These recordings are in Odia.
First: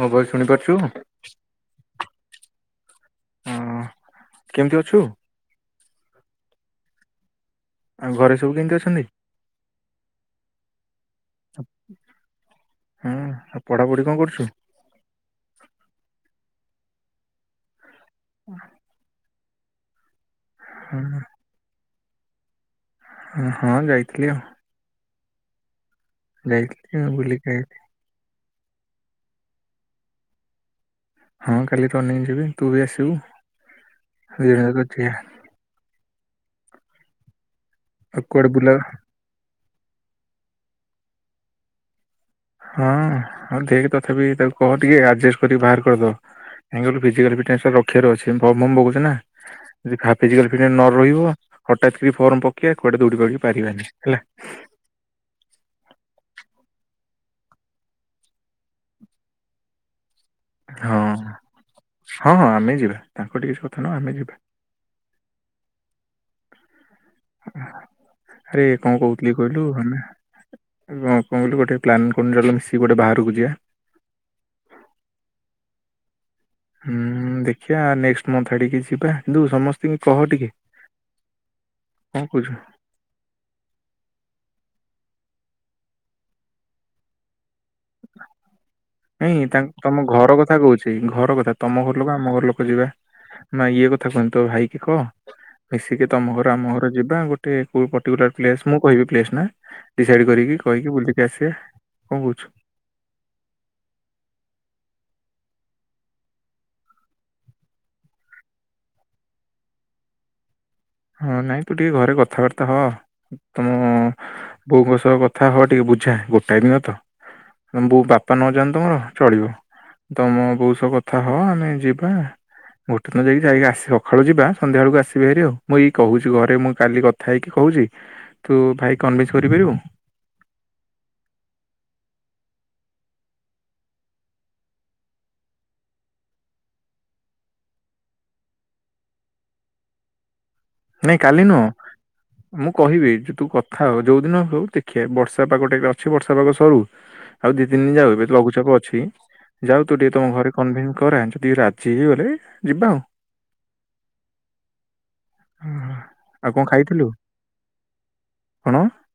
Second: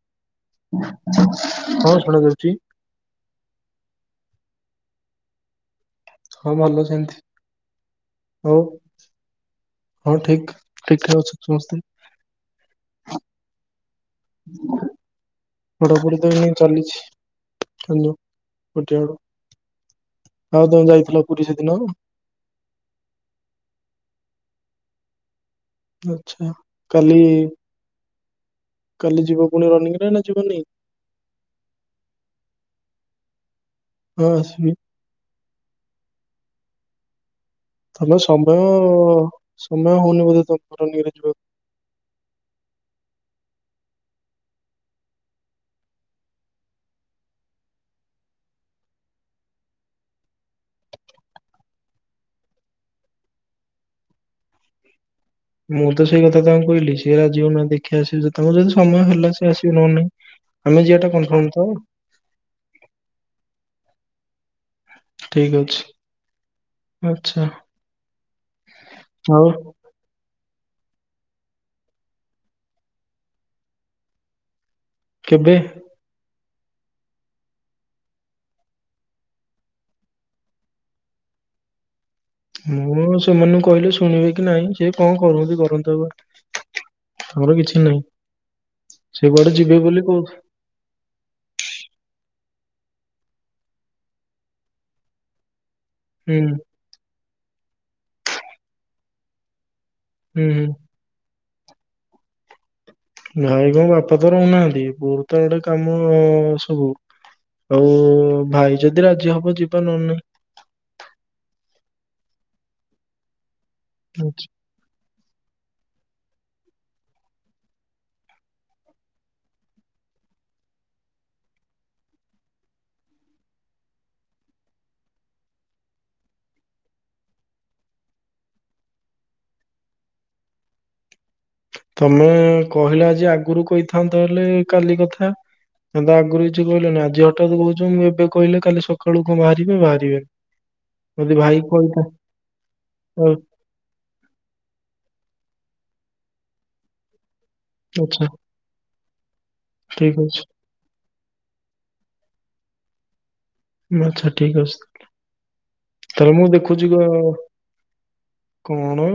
ମୋ ଭଏସ୍ ଶୁଣି ପାରୁଚୁ ଉ। ହଁ ଶୁଣା ଯାଉଛି କେମିତି ଅଛୁ। ହଁ ଭଲ ସେମିତି। ଆଉ ଘରେ ସବୁ ହଉ କେମିତି ଅଛନ୍ତି। ହଁ ଠିକ୍ ଠିକ୍ ଠାକ୍ ଅଛନ୍ତି ସମସ୍ତେ। ହଁ ଆଉ ପଢାପଢି କଣ କରୁଛୁ ପଢ଼ା ପଢ଼ି ତ ଏଇନାଗେ ଚାଲିଚି ହ୍ୟାଲୋ ଗୋଟେ ଏଳୁ। ଆଉ ତମେ ହଁ ଯାଇଥିଲ ପୁରୀ ସେଦିନ। ଅ ହଁ ଯାଇଥିଲି ଆଉ। ଆଚ୍ଛା ଯାଇଥିଲି ଆଉ କାଲି ବୁଲିକି ଆଇଲି କାଲି ଯିବ ପୁଣି ରନିଂ ରେ ନା ଯିବନି। ହଁ କାଲି ରନିଂ ଯିବି ତୁ ବି ଆସିବୁ ହଁ ଆସିବି ଦିଯଣ ଯିବା। ତମେ ଆଉ କୁଆଡେ ସମୟ ବୁଲା ସମୟ ହଉନି ବୋଧେ ତମଙ୍କୁ ରନିଂ ରେ ଯିବାକୁ। ହଁ ଆଉ ଦେଖେ ତଥାପି ତାକୁ କହ ଟିକେ ଆଡ଼ଜେଷ୍ଟ କରିକି ବାହାର କରିଦବ। ଏଗୋଲୁ ଫିଯିକାଲ୍ ଫିଟ୍ ନେସ୍କୋ ର ରଖିବାର ଅଛି ପମ୍ ବମ୍ ବଗୁଚିନା ଯୋଦି ଖାପିକି ରଖିଦେଲେ ନ ରହିବ। ହଠାତ୍ କରି ଫର୍ମ ପକେଇବା କୁଆଡେ ଦୌଡ଼ି ଦୈଡ଼ି ପାରିବାନି ହେଲା। ମୁଁ ତ ସେଇ କଥା ତାଙ୍କୁ କହିଲି ସିଏ ରାଜି ହେଉନାହାଁନ୍ତି ଦେଖିଆ ସେ ତମର ଯଦି ସମୟ ହେଲା ସିଏ ଆସିବ ନହେନେ ନାଇଁ। ହଁ ହଁ ହଁ ଆମେ ଯିବା ତାଙ୍କ ଟି କିଛି କଥା ନାହ ଆମେ ଯିବା। ଠିକ ଅଛି ଆଚ୍ଛା ଆରେ କଣ କହୁଥିଲି ଆଉ କହିଲୁ ଆମେ କ କଣ କହିଲି ଗୋଟେ ପ୍ଲାନ କରୁନ ଚାଲ ମିଶିକି ଗୋଟେ ବାହାରକୁ ଯିବା। କେବେ। ଉ ଉ ଦେଖିବା ନେକ୍ସ ମନ୍ଥ ଆଡ଼ିକି ଯିବା କିନ୍ତୁ ସମସ୍ତଙ୍କୁ କହ ଟିକେ। [inaudible] ମୁଁ ସେମାନଙ୍କୁ କହିଲେ ଶୁଣିବେ କି ନାଇଁ। କିଏ କଣ କରନ୍ତି କରନ୍ତୁ ଆଗ ଆମର କିଛି ନାହିଁ ସେ ନାଇଁ କୁଆଡେ ତା ଯିବେ ବୋଲି ତମ କହୁଛି ଘର କଥା କହୁଚି ଘର କଥା ତମ ଘର ଲୋକ ଆମ ଘର ଲୋକ। ଯିବା ମା ଇଏ କଥା କଉନି ତ ଭାଇକି କହ। ମିଶିକି ହୁଁ ତମ ଘର ଆମ ଘର ଯିବା ଗୋଟେ କୋଉ ପଟିଗୁରା ପ୍ଲେସ୍ ମୁଁ କହିବି ପ୍ଲସ୍ ନା। ଡିସାଇଡି ହୁଁ କରିକି ହୁଁ କହିକି ବୁଲିକି ଆସିବା କଣ କହୁଚୁ। ଭାଇ କଣ ବାପା ତ ରହୁନାହାନ୍ତି ବୋଉ ତ ଏଡ଼େ କାମ ଅ ସବୁ। ଆଉ ଭାଇ ଯଦି ରାଜି ହବ ଯିବା ନହେନେ ନାହିଁ। ହଁ ନାଇଁ ତୁ ଟିକେ ଘରେ କଥାବାର୍ତ୍ତା ହ ତମ ଆଚ୍ଛା, ବୋଉଙ୍କ ସହ କ କଥା ହଅ ଟିକେ ବୁଝା ଗୋଟାଏ ଦିନ ତ ବୋ ବାପା ନଯାନ୍ତୁ ତମର ଚଳିବ। ତମ ବୋଉ ସହ କଥା ହ ଆମେ ଯିବା। ଗୋଟେ ଦିନ ଯାଇକି ଯାଇ ଆସି ସଖାଳୁ ଯିବା ସନ୍ଧ୍ୟାବେଳକୁ ଆସିବା ହାରି ଆଉ। ମୁଁ ଏଇ କହୁଚି ଘରେ ମୁଁ କାଲି କଥା ହେଇକି କହୁଚି ତୁ ଭାଇ କନଭିସ୍ କରିପାରିବୁ। [inaudible] ତମେ କହିଲ ଆଜି ଆଗରୁ କହିଥାଆନ୍ତ ହେଲେ କାଲି କଥା। ତମେ ତ ଆଗରୁ କିଛି କହିଲନି ଆଜି ହଠାତ୍ କହୁଛ ମୁଁ ଏବେ କହିଲେ କାଲି ସକାଳୁ କଣ ବାହାରିବେ ବାହାରିବେନି। ନାଇଁ ଯୋଦି କାଲି ଭାଇ ନୁହଁ। କହିଥା ମୁଁ କହିବି ଯେ ହଉ ତୁ କଥା ହଉ ଯୋଉ ଦିନ ହଉ ଦେଖିବା ବର୍ଷା ପାଗଟା ବି ଅ ଅଛି ବର୍ଷା ପାଗ ସରୁ। ଆଉ ଦି ତିନ ଦିନ ଯାଉ ଆଚ୍ଛା ଏବେ ତ ଲଘୁଚାପ ଅଛି ଯାଉ ତୁ ଟିକେ ଠିକ ତମ ଅଛି ଘରେ କନଭିନ୍ସ କରା। ଟିକେ ରାଜି ହେଇଗଲେ ଯିବା ଆଉ। ଆଚ୍ଛା ଠିକ୍ ଅଛି ତାହଲେ ହଁ। ଥରେ ମୁଁ ଆଉ କଣ ଦେଖୁଛି ଖାଇଥିଲୁ କଣ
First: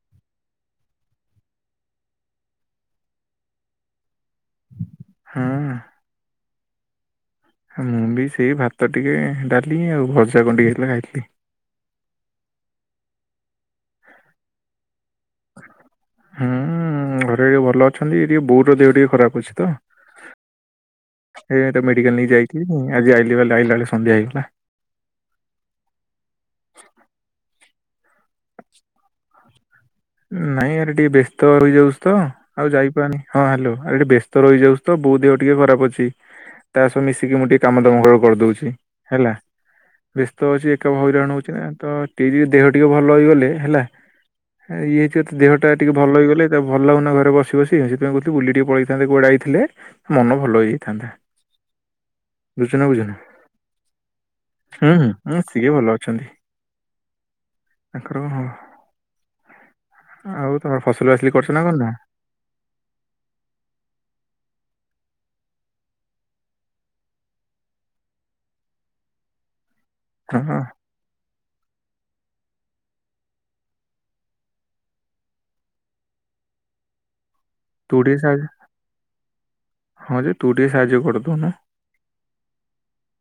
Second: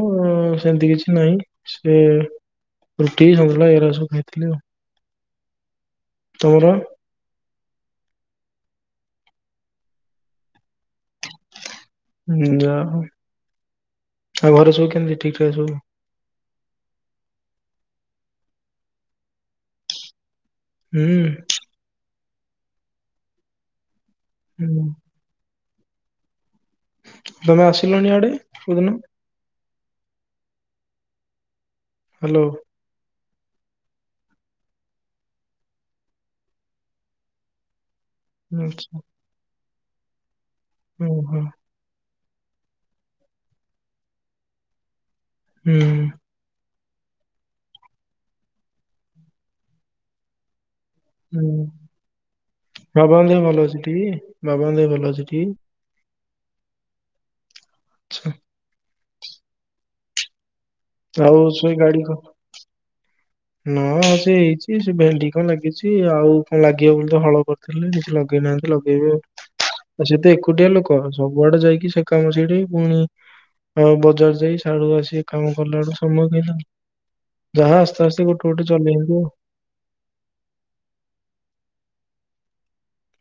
ସେମିତି କିଛି କିଛି ନାହିଁ ସେ ରୁଟି ସନ୍ତୁଳା ଏଗୁରା ସବୁ ଖାଇଥିଲି ଆଉ। ହୁଁ। ତୋର ମୁଁ ବି ସେଇ ଭାତ ଟିକେ ଡାଲି ଆଉ ଭଜା କଣ ଟିକେ ହେଇଥିଲା ଖାଇଥିଲି। ଯା ହଉ ଘରେ ସବୁ କେମିତି ଠିକ୍ ଠାକ୍ ସବୁ? ହୁଁ ଘରେ ଭଲ ଅଛନ୍ତି ଏ ଟିକେ ବୋଉର ଦେହ ଟିକେ ଖରାପ ଅଛି ତ ହୁଁ ଏଟା ମେଡିକାଲ ନେଇ ଯାଇ [unintelligible] ଯାଇ ହୁଁ ତମେ ଆସିଲନି ଇଆଡେ ନାଇଁ ଆରେ ଟିକେ ବ୍ୟସ୍ତ ରହିଯାଉଛି ତ ହ୍ୟାଲୋ। ଆଉ ଯାଇପାରୁନି। ହଁ ହ୍ୟାଲୋ ଆ ଏଠି ବ୍ୟସ୍ତ ରହିଯାଉଛି ତ ବୋଉ ଦେହ ଟିକେ ଖରାପ ଅଛି ତା ସହ ମିଶିକି ମୁଁ ଟିକେ କାମ ଧାମ କ କରିଦଉଛି ଆଚ୍ଛା ହେଲା ବ୍ୟସ୍ତ ଅଛି ଏକା ଓହୋ ହଇରାଣ ହୁଁ [unintelligible] ଟିକେ ଯ ଦେହ ଟିକେ ଭଲ ହେଇଗଲେ ହେଲା ଇଏ ଯଦି ଦେହଟା ଟିକେ ଭଲ ହେଇଗଲେ ତା ଭଲ ଲାଗୁନି ନା ଘରେ ବସି ବସି ସେଥିପାଇଁ କହୁଥିଲି ବୁଲିକି ଟିକେ ପଳେଇଥାନ୍ତେ କୁଆଡେ ଆଇଥିଲେ ମନ ଭଲ ହେଇ ହୁଁ। ବୁଝୁନା ବାବାଙ୍କ ଦେହ ଭଲ ଅଛିଟି ବାବାଙ୍କ ଦେହ ହୁଁ ହୁଁ ଭଲ ହୁଁ, ଅଛି [unintelligible] ସିଏ ଭଲ ଅଛନ୍ତି ଆଚ୍ଛା [unintelligible] ବାସଲି ହଉ କରିଛ ନା କରିନ? [inaudible] ନା ସେ ହେଇଛି ସେ ଭେଣ୍ଡି କଣ ଲାଗିଛି ଆଉ କଣ ଲାଗିବ ବୋଲି ତ ହଳ କରିଥିଲେ [unintelligible] ନାହାନ୍ତି ଲଗେଇବେ ଆଉ ଆଉ ସେତ ହଁ ଏକୁଟିଆ ଲୋକ କୁଆଡେ ଯାଇକି ସେ କାମ ସେଇଠି ପୁଣି ଆଉ ବଜାର ଯାଇ ସିଆଡୁ ଆସିି ଏଇ କାମ କଲା ବେଡୁ ସମୟ କାଇଁ ତାଙ୍କୁ ଯାହା ତୁ ଆସ୍ତେ ଟିକେ ଆସ୍ତେ ଗୋଟେ ଗୋଟେ ଚଲେଇବୁ ଆଉ। ହଁ ଯେ ତୁ ଟିକେ ସାହାଯ୍ୟ କରିଦଉନୁ।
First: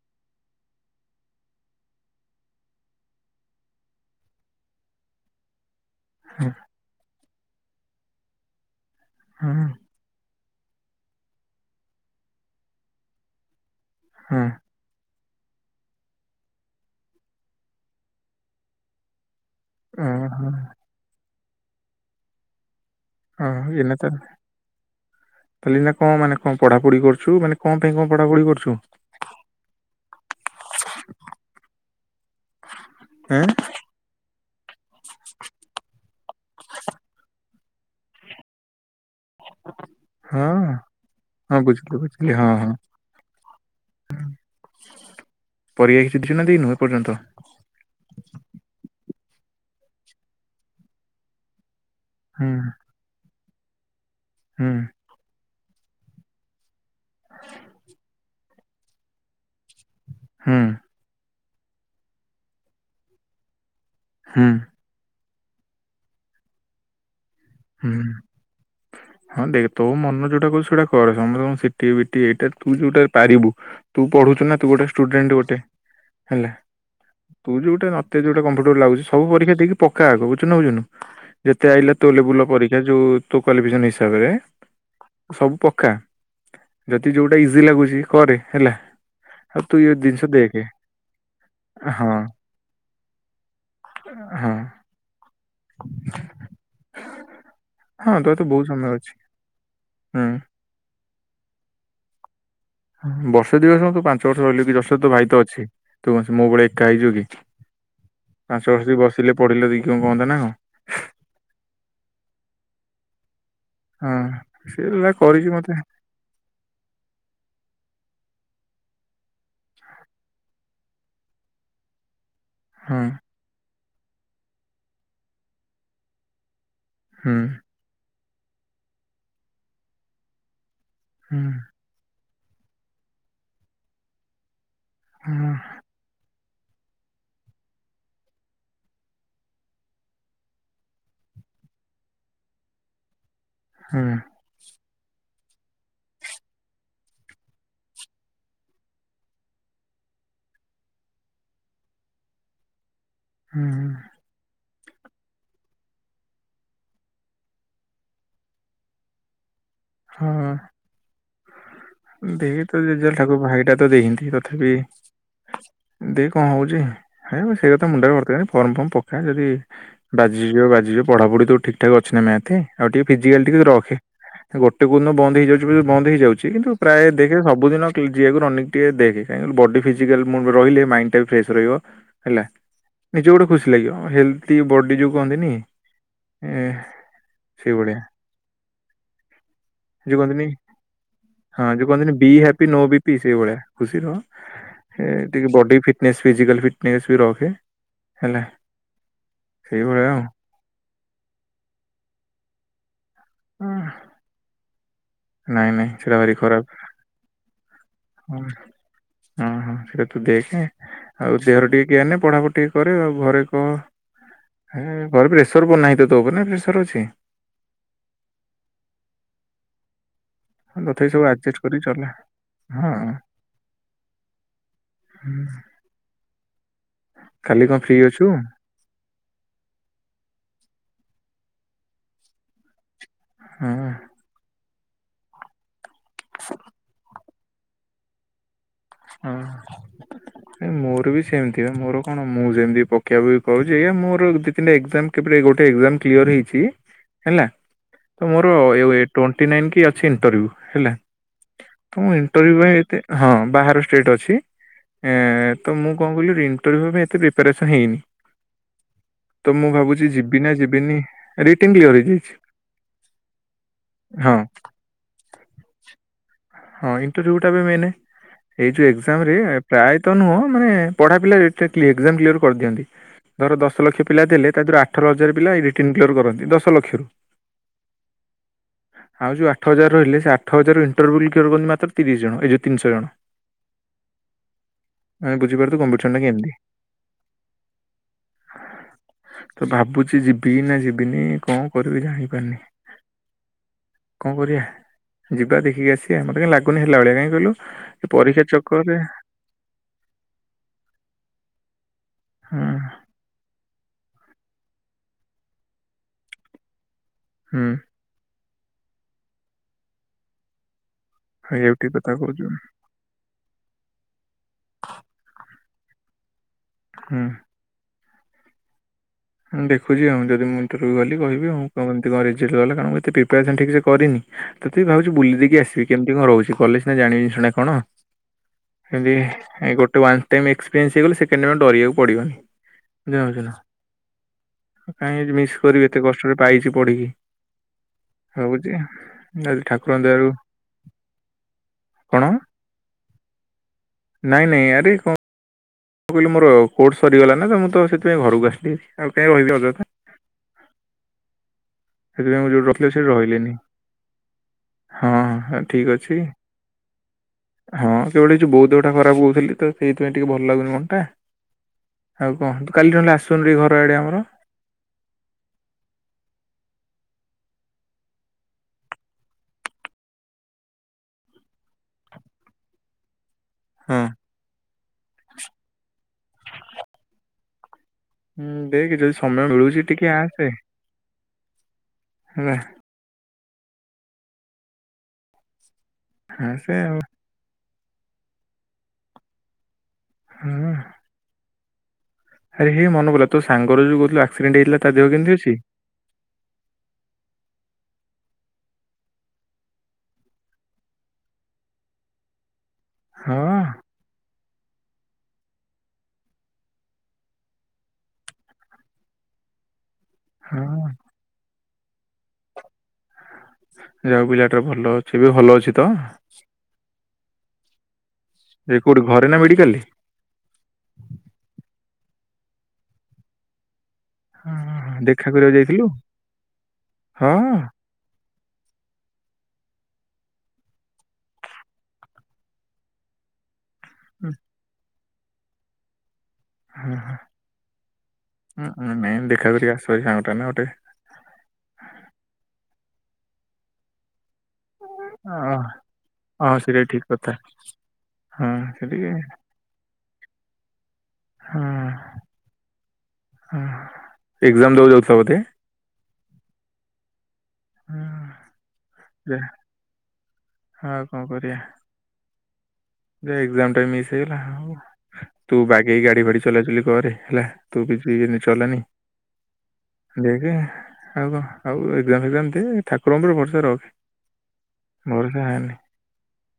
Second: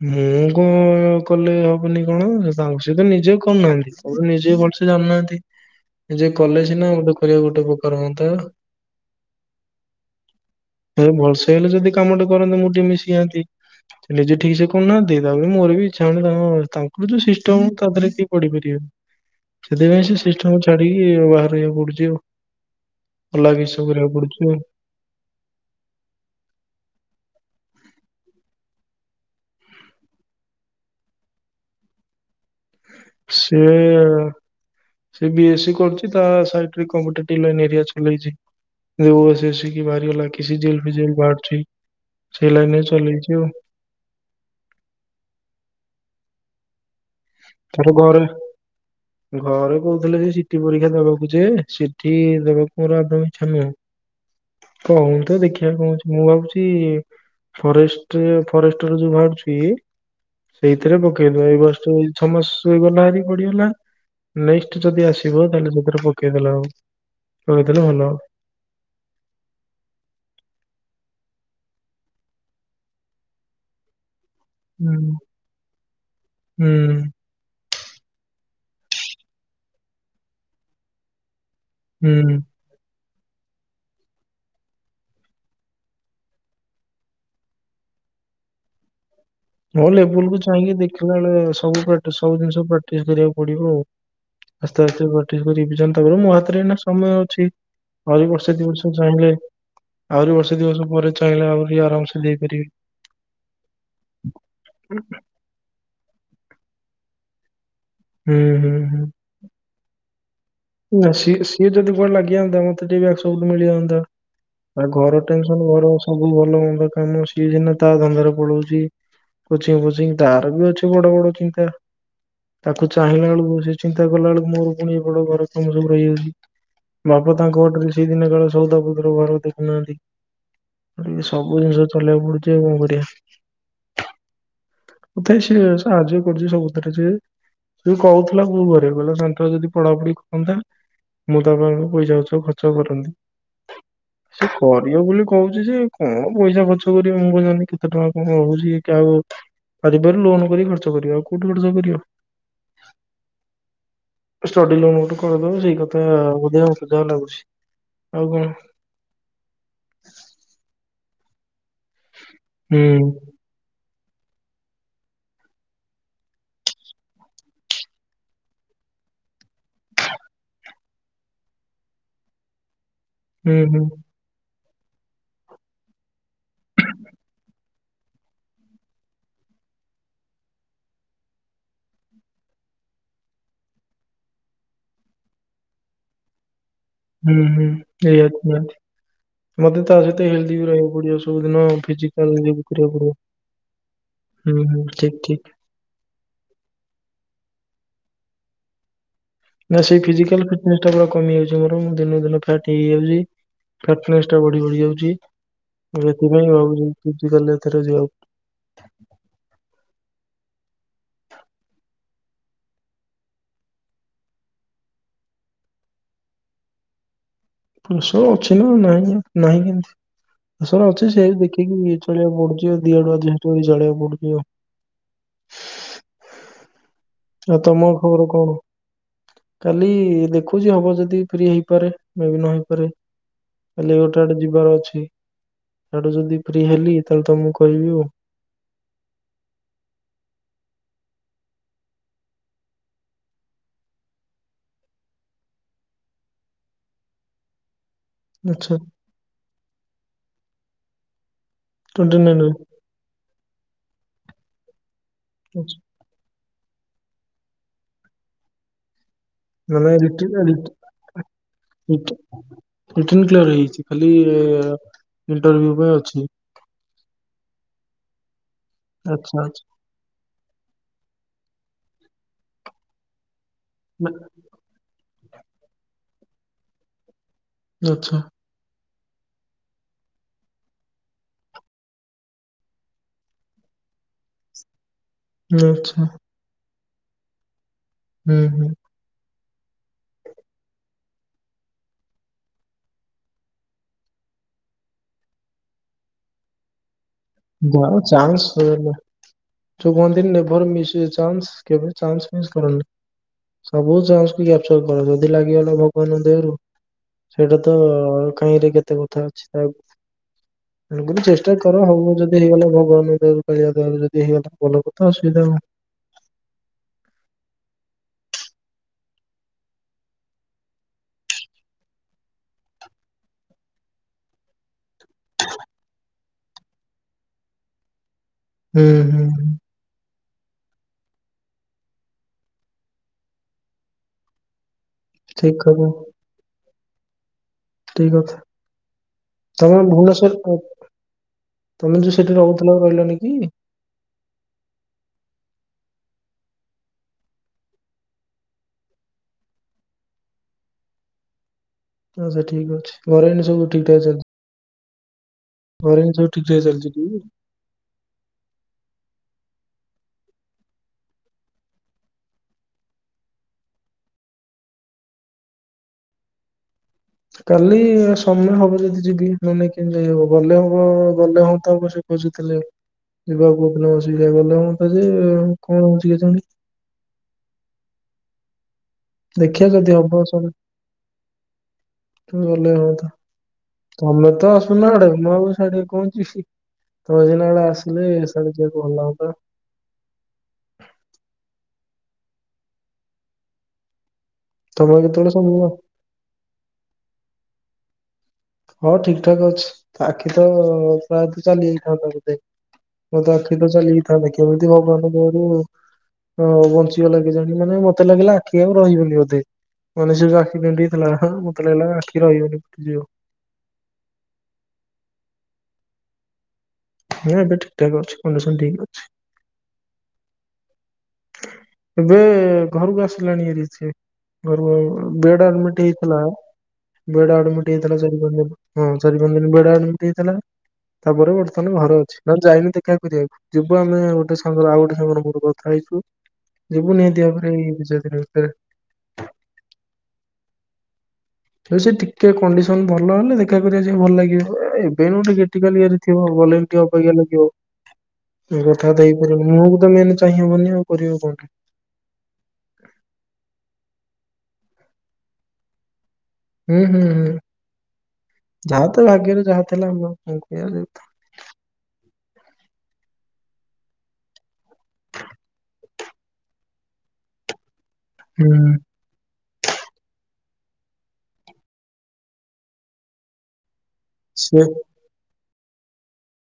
[unintelligible] କଲେ ହବନି କଣ ତାଙ୍କ ସହିତ ନିଜେ କରୁନାହାନ୍ତି କଣ ନିଜେ ଭଲସେ ଜାଣିନାହାନ୍ତି। ନି ଯ ହଁ କଲେଜ ନା ମୋତେ କରିବା ଗୋଟେ ପ୍ରକାର ହୁଅନ୍ତା। ହଁ ଭଲସେ ହେଲେ ଯଦି କାମ ଟେ କରନ୍ତେ ମୁଁ ଟିକେ ମିଶି ଯାଆନ୍ତି [unintelligible] ହଁ ଓହୋ। ଠିକ ସେ କହୁନାହାନ୍ତି ତାପରେ ମୋରବି ଇଚ୍ଛା ହଉନି ତାଙ୍କର ଯୋଉ ସିଷ୍ଟମ ତା ଦେହରେ କିଏ ପଡିିପାରିବ। ସେଥିପାଇଁ ସେ ହଁ ସିଷ୍ଟମ ଛାଡିକି ବାହାରିବାକୁ ପଡୁଛି ଆଉ। ଅଲଗା କିଛି ହଁ ଏ ସବୁ ନା ତା କରିବାକୁ ପଡୁଛି ଆଉ। ତାହେଲେ ଏଇନା କଣ ମାନେ କଣ ପଢାପଢି କରୁଛୁ ମାନେ କଣ? ପାଇଁ କଣ ପଢାପଢ଼ି କରୁଛୁ? ଏଁ ସେ ଏ। ସେ ବି ଏସ୍ ସି କରୁଛି ତା ସାଇଡରେ କଣ ଗୋଟେ [unintelligible] ଏରିଆ ଚଲେଇଛି। ଓ ଏସ୍ ଏସ୍ ସି କି ବାହାରିଗଲା କି ସି ହଁ ଜି ଏଲ୍ ଫି ଜି ଏଲ୍ ହଁ ବାହାରୁଛି। ବୁଝିଲି ବୁଝିଲି ହଁ ସେ ହଁ ଲାଇନରେ ଚଲେଇଚି ଆଉ। ପରୀକ୍ଷା କିଛି ଦେଇଛୁ ନା ଦେଇ ନୁ। ତାର ଘରେ ଘରେ କହୁଥିଲେ ଯେ ସିଟି ପରୀକ୍ଷା ଦବାକୁ ଯେ ସି ଟି ହୁଁ ଦେବାକୁ ମୋର ଅନ୍ଦୌ ଇଛା ନୁହେଁ। ହୁଁ କହନ୍ତୁ ଦେଖି ଆ କଣ ହଉଚି, ମୁଁ ଭାବୁଛି ଫରେଷ୍ଟ ଫରେଷ୍ଟର ଯୋଉ ବାହାରୁଛି। ହୁଁ ସେଇଥିରେ ପକେଇଦବା ଏବର୍ଷ ଛମାସ ଗଲାହେରି ବଢିଗଲା। ହୁଁ ନେକ୍ସଟ୍ ଯଦି ଆସିବ ତାହଲେ ସେଥିରେ ପକେଇଦେଲେ ହବ। ପକେଇଦେଲେ ଭଲ ହୁଁ ହବ। ହଁ ଦେଖ ତୋ ମନ ଯୋଉଟା କହୁଛି ସେଇଟା କରେ। ସମସ୍ତେ ସିଟି ବିଟି ଏଇଟା ତୁ ଯୋଉଟା ପାରିବୁ ତୁ ପଢୁଛୁ ନା ତୁ ଗୋଟେ ହୁଁ ଷ୍ଟୁଡେଣ୍ଟ ଗୋଟେ। ହେଲା ହୁଁ ତୁ ଯୋଉ ଟା ତତେ ଯୋଉଟା କମ୍ଫଟେବୁଲ ଲାଗୁଛି ସବୁ ପରୀକ୍ଷା ଦେଇକି ପକା ଆଗ ବୁଝୁଚୁନା ବୁଝୁନୁଯେତେ ଆଇଲା ତୋ ଲେବୁଲ୍। ହୁଁ। ଯୋଉ ତୋ କ୍ୱାଳିଫିକେଶନ ହିସାବରେ ସବୁ ପକା। ଯଦି ଯୋଉଟା ଇଜି ଲାଗୁଛି କରେ ହେଲା। ଆଉ ତୁ ହଁ ଏ ଜିନିଷ ଲେବୁଲ କୁ ଦେଖେ ଚାହିଁକି ଦେଖିଲା ବେଳେ ସବୁ ହଁ ପ୍ରାଟ ସବୁ ଜିନିଷ ପ୍ରାକ୍ଟିସ କରିବାକୁ ପଡିବ ଆଉ ହଁ ଆସ୍ତେ ଆସ୍ତେ ପ୍ରଟିସ ରିଭିଜନ ତାପରେ ମୋ ହାତରେ ଏନା ସମୟ ଅଛି ହଁ ଆହୁରି ତୋର ତ ବର୍ଷେ ବହୁତ ଦି ସମୟ ବର୍ଷ ଅଛି ଚାହିଁଲେ ଆହୁରି ବର୍ଷେ ଦିବର୍ଷ ପରେ ଚାହିଁଲେ ଆହୁରି ଆରାମସେ ଦେଇପାରିବି। ବର୍ଷେ ଦୁଇ ବର୍ଷ ତୁ ପାଞ୍ଚ ବର୍ଷ ରହିଲୁ କିଅସୁବିଧା ତୋ ଭାଇ ତ ଅଛି। ତୁକଣ ଯୋ ମୋ ଭଳିଆ ଏକା ହେଇଛୁକି ହୁଁ ହୁଁ ପାଞ୍ଚ ବର୍ଷ ହୁଁ ବସିଲେ ପଢିଲେ ଦେଇକି କଣ କୁହନ୍ତା ନା କଣ। ନା ସିଏ ସିଏ ଯଦି କୁଆଡ଼େ ଲାଗିଯାନ୍ତା ମତେ ଟିକେ ସ୍କୋପ ମିଳିଯାନ୍ତା। ହଁ ସେ ଆ ଲା ଘର କରିଛି ଟେନସନ ମତେ ଘର ସବୁ ଭଲ ଭନ୍ଦ କାମ ସିଏଯେ ନା ତା ଧନ୍ଦାରେ ପଳଉଛି। ଛି, କୋଚିଂ ଫୋଚିଂ ତାର ବି ଅଛି ବଡ ବଡ ଚିନ୍ତା। ତାକୁ ହଁ ଚାହିଁଲା ବେଳକୁ ସେ ଚିନ୍ତା କଲା ବେଳକୁ ମୋର ପୁଣି ଏ ବଡ ଘର କାମ ସବୁ ରହିଯାଉଛି। ବାପା ହୁଁ ତାଙ୍କ ବାଟରେ ସିଏ ଦିନେକାଳେ ସଉଦାପତ୍ର ଘର ଦେଖୁନାହାନ୍ତି। ଆରେ ହୁଁ ସବୁ ଜିନିଷ ଚଲେଇବାକୁ ପଡୁଛି ଆଉ କଣ କରିବା। ତଥାପି ହୁଁ ସିଏ ସାହାଯ୍ୟ କରୁଛି ସବୁଥିରେ ଯେ। ସେ କହୁଥିଲା ବୋଉ ଘରେ କହିଲା ସାନଟୋକା ଯଦି ପଢାପଢି କରନ୍ତା। ମୁଁ ତାପାଇଁ ଉ ପଇସା ପତର ଖଛ ଖର୍ଚ୍ଚ ହୁଁ କରନ୍ତି। କରିବ ବୋଲି କହୁଛି ଯେ, କଣ ପଇସା ଖର୍ଚ୍ଚ କରିବ ମୁ କଣ ଜାଣିନି କେତେ ଟଙ୍କା କଣ ରହୁଛି କି ଆଉ। ଆଜିପାଖରୁ ଲୋନ କରି ଖର୍ଚ୍ଚ କରିବ ଆଉ କଉଠି ଖର୍ଚ୍ଚ କରିବ। ହୁଁ ହୁଁ। ଷ୍ଟଡି ଲୋନ୍ ଗୋଟେ କରିଦବ ସେଇ କଥା ବୋଧେ ମତେ ଯାହା ଲାଗୁଛି ଆଉ କଣ। [inaudible] ହଁ [unintelligible] ହୁଁ ଭାଇଟା ତ ଦେଇନି। ତଥାପି। ଦେ କଣ ହଉଛି ହେ ସେଇ କଥା ମୁଣ୍ଡରେ ଭର୍ତ୍ତି କରନା ଫର୍ମ ଫର୍ମ ପକା ଯଦି ବାଜିଯିବ ବାଜିଯିବ ପଢାପଢି ତ ଠିକ ଠା ଅଛି ନା ମ୍ୟାଥ ଆଉ ଟିକେ ଫିଜିକାଲ ହୁଁ ଟିକେ ହୁଁ ରଖେ। ଗୋଟେ କୋଉଦିନ ବନ୍ଦ ହେଇଯାଉଛି ପଛେ ବନ୍ଦ ହେଇଯାଉଛି କିନ୍ତୁ ପ୍ରାୟ ଦେଖେ ସବୁଦିନ କ ଯିବାକୁ ରନିଙ୍ଗ ଟିକେ ଦେଖ କାହିଁକି ବଡ଼ି ଫିଜିକାଲି ମୁଣ୍ଡ ରହିଲେ ମାଇଣ୍ଡା ବି ଫ୍ରେସ୍ ରହିବ ହେଲା। ନିଜକୁ ଗୋଟେ ଖୁସି ଲାଗିବ ହେଲ୍ଥି ବଡି ଯୋଉ କହନ୍ତିନି ଏ ହୁଁ ହୁଁ। ସେଇଭଳିଆ [unintelligible] ମୋତେ ତା ଯୋଉ ସହିତ କହନ୍ତିନି ହେଲ୍ଦି ବି ରହିବାକୁ ପଡିବ ସବୁଦିନ ହଁ ଯୋଉ କହନ୍ତିନି ବି ଫିଜିକାଲ ହାପି ନୋ କରିବାକୁ ବି ପି ପଡିବ। ସେଇଭଳିଆ ଖୁସି ରହ। ହୁଁ ହୁଁ ଠିକ ଠିକ ଟିକେ ବଡି ଫିଟନେସ ଫିଜିକାଲ ଫିଟନେସ ବି ରହ। ହଁ ହେଲା। ନା ସେଇ ସେଇଭଳିଆ ଫିଜିକାଲ ଫିଟନସ୍ ଟା ପୁରା କମି ଯାଉଛି ମୋର ମୁ ଦିନ ଦିନ ଫ୍ୟାଟ ହେଇଯାଉଛି। ଆଉ। ଫ୍ୟାଟନେସ ଟା ବଢି ବଢି ଯାଉଛି। ନାଇଁ ନାଇଁ ମୁଁ ସେଟା ଭାରି ସେଥିପାଇଁ ଖରାପ ଭାବୁଛି ଫିଜିକାଲ ଏଥର ଯିବାକୁ ହଁ-ହଁ-ହଁ ସେଟା ତୁ ଦେଖେ ଆଉ ଦେହର ଟିକେ କେୟାର ନେ ପଢାପଢ଼ି ଟିକେ କରେ ଆଉ ଘରେ କହ ହେ ଘରେ ପ୍ରେସର ନାହିଁ ତ ତୋ ଉପରେ ନା ପ୍ରେସର ଅଛି। ପ୍ରେସର ଅଛି ନା ନାହିଁ ନାହିଁ କେମିତି। ହଁ, ପ୍ରେସର ତଥାପି ଅଛି ସବୁ ସେୟାକୁ ଆଡଜଷ୍ଟ କରି ଦେଖିକି ଚଲା ଚଳେଇବାକୁ ପଡୁଛି ହଁ ଦିଆଡୁଆ ଦିହତିଆ ଚଳେଇବାକୁ ପଡୁଛି ଆଉ। ହୁଁ। ଆଉ କାଲି କଣ ତମ ଫ୍ରି ଖବର ଅଛୁ? କଣ କାଲି ଦେଖୁଛି ହବ ଯଦି ଫ୍ରି ହେଇପାରେ ବି ନ ହେଇପାରେ ହଁ ଖାଲି ଗୋଟେ ଗଟେ ଯିବାର ଅଛି। ଆଡୁ ଯଦି ଫ୍ରି ହେଲି ତାହେଲେ ତମକୁ କହିବି ଆଉ। ହୁଁ। ମୋର ବି ସେମିତି ମୋର କଣ ମୁଁ ସେମିତି ପକେଇବାକୁ କହୁଛି ଆଜ୍ ମୋର ଦି ତିନଟା ଏକ୍ଜାମ କେ ଏଇ ଗୋଟେ ଏଗଜାମ କ୍ଳିଅର ହେଇଛି ହେଲା। ତ ମୋର ଆଚ୍ଛା ଟୋଣ୍ଟି ନାଇନ କି ଅଛି ଇଣ୍ଟରଭ୍ୟୁ ହେଲା। ତ ଟ୍ୱେଣ୍ଟି ନାଇନ ରେ ଇଣ୍ଟରଭିୟ ପାଇଁ ଏତେ ହଁ ବାହାର ଷ୍ଟେଟ ଅଛି। ଏ ତ ମୁଁ କଣ କହିଲି ଇଣ୍ଟରୁ ଭ୍ୟୁ ଏତେ ପ୍ରିପାରେସନ ହେଇନି। ତ ମୁଁ ନମେ ଭାବୁଛି ଯିବି ନା ଏଡ଼ିଟଡ଼ି। ଯିବିନି ରିଟିନ୍ କ୍ଲିୟର ହେଇଯାଇଛି କ୍ୟର ହେଇଯଛି ଖାଲି। ହଁ ଇଣ୍ଟରଭି୍ୟୁ ପାଇଁ ଅଛି। ହଁ ଇଣ୍ଟରୁ ଟା ମ ଏଇ ଯୋଉ ଏାମ ରେ ଆଚ୍ଛା ଆଚ୍ଛା ପ୍ରାୟ ତ ନୁହଁ ମାନେ ପଢା ପିଲା। ଏକ୍ଜାମ୍ କ୍ଲିଅର ଦିଅନ୍ତି ଧର ଦଶ ଲକ୍ଷ ନା- ପିଲା ଥିଲେ ତାତରୁ ଆଠ ଲକ୍ଷ। ହଜାର ପିଲା ରିଟିର୍ନ୍ କ୍ୟର କରନ୍ତି ଦଶ ଲକ୍ଷ। ଆଚ୍ଛା। ଆଉ ଯୋଉ ଆଠ ହଜାର ରିଲ ସେ ଆଠ ହଜାରରୁ ଇଣ୍ରଭୁଲ ମାତ୍ର ତିରିଶ ଜଣ ଏ ଯୋଉ ତିନିଶ ଜଣ। ଆମେ ବୁଝିପାରୁଛୁ ଆଚ୍ଛା କମ୍ପ୍ୟୁଟନ ନା କେମିତି? ହୁଁ ହୁଁ। ତ ଭାବୁଛି ଯିବି ନା ଯିବିନି କଣ କରିବି ଜାଣିପାରୁନି। କଣ କରିବା ଯିବା ଦେଖିକି ଆସିବା ମତେ କହିଁ ଲାଗୁନି ହେଲା ଭଳିଆ କାଇଁକି? ଯ ଚାନ୍ସ ଯୋଉ ମନ୍ଦର ନେଭର ମିଶ ଏ ଚାନ୍ସ୍ କେବେ ଚାନ୍ସ୍ ହୁଁ ସବୁ ଚାକୁ୍ୟାପଚର କର ଯଦି ଲାଗିଗଲା ଭଗବାନ ଦେହରୁ। ସେଇଟା ହୁଁ ତ କାହିଁରେ କେତେ କଥା ଅଛି ତାକୁ। ତଣୁକରି ଚେଷ୍ଟା ଏଇଆକୁ କର ଠିକ କଥା ହବ ଯଦି କହୁଛୁ ହେଇଗଲା ଭଗବାନଙ୍କ। କାଳିଆ ଦେ ଯଦି ହେଇଗଲା ଭଲ କଥା ଅସୁବିଧା ହବ। ହୁଁ। ହଁ ଦେଖୁଛି ଆଉ ଯଦି ମୁଁ ଇଟର୍ୟୁ କଲି କହିବି ଆଁ କେମିତି କଣରେଜଲ୍ ଗଲା କଣଁ ଏତେ ପ୍ରିପାରେସନ୍ ଠିକ ସେ କରିନି। ତ ତେ ବି ଭାବଛୁ ବୁଲି ଦେଇକି ଆସିବି କେମିତି କଣ ରହୁଛି କଲେଜ ନା ଜାଣିବିନି ଶୁଣା କଣ। ହୁଁ ହୁଁ ହୁଁ ହେ ଗୋଟେ ୱା। ଟାଇମ୍ ଏକ୍ସପିରିଏନ୍ସ ହେଇଗଲେ ସେକେଣ୍ଡ ଆମେ ଡରିବାକୁ ପିବନିୁାଛ ଉ କାହିଁକ ମିସ୍ ଠିକ କରିବି କଥା ଏତେ କଷ୍ଟରେ ପାଇଛି ପଢ଼ିକି। ଠିକ କଥା ହଉଛି ଆ ତମେ ଠାକୁର ଦୟାରୁ। ଭୁବନେଶ୍ଵର ତମେ ଯୋଉ କଣ ସେଠି ରହୁଥିଲା ରହିଲନି କି? ନାଇଁ ନାଇଁ ଆରେ କଣ ମୁଁ କହିଲ ମୋରୋର୍ଟ ସରିଗଲା ନା ତ ମୁଁ ତ ସେଥିପାଇଁ ଘରକୁ ଆସିଲି ଆଉ କାହିଁ କହିବି ଅଯଥା ସେଥିପାଇଁ ଆଚ୍ଛା ମୁଁ ଯୋଉ ଠିକ ରଖିଲେ ଅଛି ସେଠି ଘରେ ଏଇନେ ରହିଲନି। ସବୁ ଠିକ ଠାକ ଚାଲିଛି ହଁ ଠିକ ଘରେ ଏଇନେ ଅଛି। ସବୁ ଠିକ ଠାକ ଚାଲିଛି ଟି? ହଁ କେବଳ ହେଇଛି ବହୁତଟା ଖରାପ କହୁଥିଲି ତ ସେଇଥିପାଇଁ ଟିକେ ଭଲ ଲାଗୁନି ମନ ଟା ଆଉ କଣ ତୁ କାଲି ଜଣ ହେଲେ ଆସୁନୁ ର ଘର ଆଡ଼େ ଆମର। କାଲି ସମୟ ହବ ଯଦି ଯିବି ନେ ନେଇ କେମିତି ଯାଇହବ ଗଲେ ହବ ଗଲେ ହଅତା ହବ ସେ କ ବୁଝୁଥିଲେ ଯିବାକୁ ହଁ ଅସୁବିଧା ଗଲେ ମତ ଯେ କଣ କ ଶିିଛନ୍ତି। ହୁଁ ଦେଖ ଯଦି ସମୟ ଦେଖିବା ମିଳୁଛି ଯଦି ଟିକେ ଆସେ। ହେଲା ଗଲେେଇ ହ ତ ତମେ ତ ଆସୁନା ଆଡେ ମୁବୁାଡ ପହଞ୍ଚୁ ସ ଆସେ ଆଉ ତ ଦିନ ବେଳେ ଆସିଲେ ଯିବାକୁ ଭଲା ହତା ହଁ ଆରେ ହେଇ ମନେ ପଲା ତୋ ସାଙ୍ଗର ଯୋଉ କହୁଥିଲୁ ଆ ଆକ୍ସିଡେଣ୍ଟ ହେଇଥିଲା ତା ତମର ଦେହ କେତେବେଳେ କେମିତି ସବୁ ଅଛି ହଁ ଠିକ ଠାକ ଅଛି ଆଖିତ ପ୍ରାୟତଃ ଚାଲିଯାଇଥାନ୍ତା ବୋଧେ। ମୋର ତ ହଁ ଆଖି ତ ଚାଲିଯାଇଥାନ୍ତା କେମିତି ଭଗବାନଙ୍କ ଦୟାରୁ ହଁ ବଞ୍ଚିବା ଲାଗି ଜାଣି ମାନେ ମତେ ଲାଗିଲା ଆଖି ଆଉ ରହିବନି ବୋଧେ। ମଣିଷର ଯୋଉ ଆକ୍ସିଡେଣ୍ଟ ହଁ ହେଇଥିଲା ମତେ ଲାଗିଲା ଆଖି ରହିବନିି ଫୁଟିଯିବ। ଯାହାହେଉ ପିଲାଟାର ଭଲ ଅଛି ଏବେ ଭଲ ଅଛି ତ ହଁ ଏବେ ଠିକ ଠାକ ଅଛି। କଣ୍ଡିସନ ଏବେ ଠିକ ଅଛି କୋଉଠି ଘରେ ନା ମେଡିକାଲରେ। ଏବେ ଘରକୁ ଆସିଲାଣି ଏଇରିଛି ହଁ ହଁ, [unintelligible] ଦେଖା ବେଡ କରିବାକୁ ଯାଇଥିଲୁ ଆଡମିଟ ହେଇଥିଲା ହଁ ବେଡ ଆଡମିଟ ଚାରି ପାଞ୍ଚ ଦିନ ହେଇଥିଲା ହଁ। ଚାରି ପାଞ୍ଚ ଦିନ ବେଡ ଆଡ଼ମିଟ ହେଇଥିଲା ତାପରେ ବର୍ତ୍ତମାନ ଘର ଅଛି ନହେଲେ ଯାଇନି ଦେଖା କରିବାକୁ ଯିବୁ ଆମେ ହଁ, ଗୋଟେ ସାଙ୍ଗର ଆଉ ଗୋଟେ ସାଙ୍ଗର ମୋର କଥା ହେଇଛୁ। ଯିବୁ ହଁ ନିହାତି ଭାବରେ ଏଇ ଦି ଚାରି ଦିନ ଭିତରେ। ହଁ ନାଇଁ ଦେଖା କରିକି ଆସିବ ସାଙ୍ଗଟା ନା ଗୋଟେ। ହଁ ସେଟିକେ କଣ୍ଡିସନ ଭଲ ହେଲେ ଦେଖା କରିବାକୁ ପାଇଁ ଭଲ ଲାଗିବ। ଏ ଏବେ ଏଇନୁ ଟିକିଏ ଅ କ୍ରିଟିକାଲ ଇଏ ରେ ଥିବ ହଁ ଗଲେବି ଟିକେ ସେଇଟା ଠିକ ଅବାଗିଆ କଥା ଲାଗିବ ହଁ ଏବେ କଥାବାର୍ତ୍ତା ସେଠିକି ହେଇ ପାରିବନି ମୁଁ ଟା ତ ମେନ। ଚାହିଁହବନି ଆଉ କରିବ କଣଟେ ହଁ ଏକ୍ସାମ୍ ଦେବାକୁ ଯାଉଛ ବୋଧେ। ହୁଁ ହୁଁ ହୁଁ। ହଁ ଯାହା ତା ଭାଗ୍ୟରେ ଯାହା ଥିଲା ହବ ମୁଁ [unintelligible] ଏ ଏକ୍ସାମ ଟା ବି ମିସ ହେଇଗଲା ହଉ। ତୁ ବାଗେଇକି ଗାଡିଫାଡି ଚଲାଚଲି କରେ ହେଲା। ତୁ ବି ପ୍ଲିଜ୍ ହେଇକି ହୁଁ ଚଲାନି ଦେଖ ଆଉ ଆଉ କଣ ଏକ୍ସାମ୍ ଫେଜମ୍ ଦେ ସେ ଠାକୁରଙ୍କଉପରେ ଭରସା ରଖେ ସେ ଭରସା ହେନି।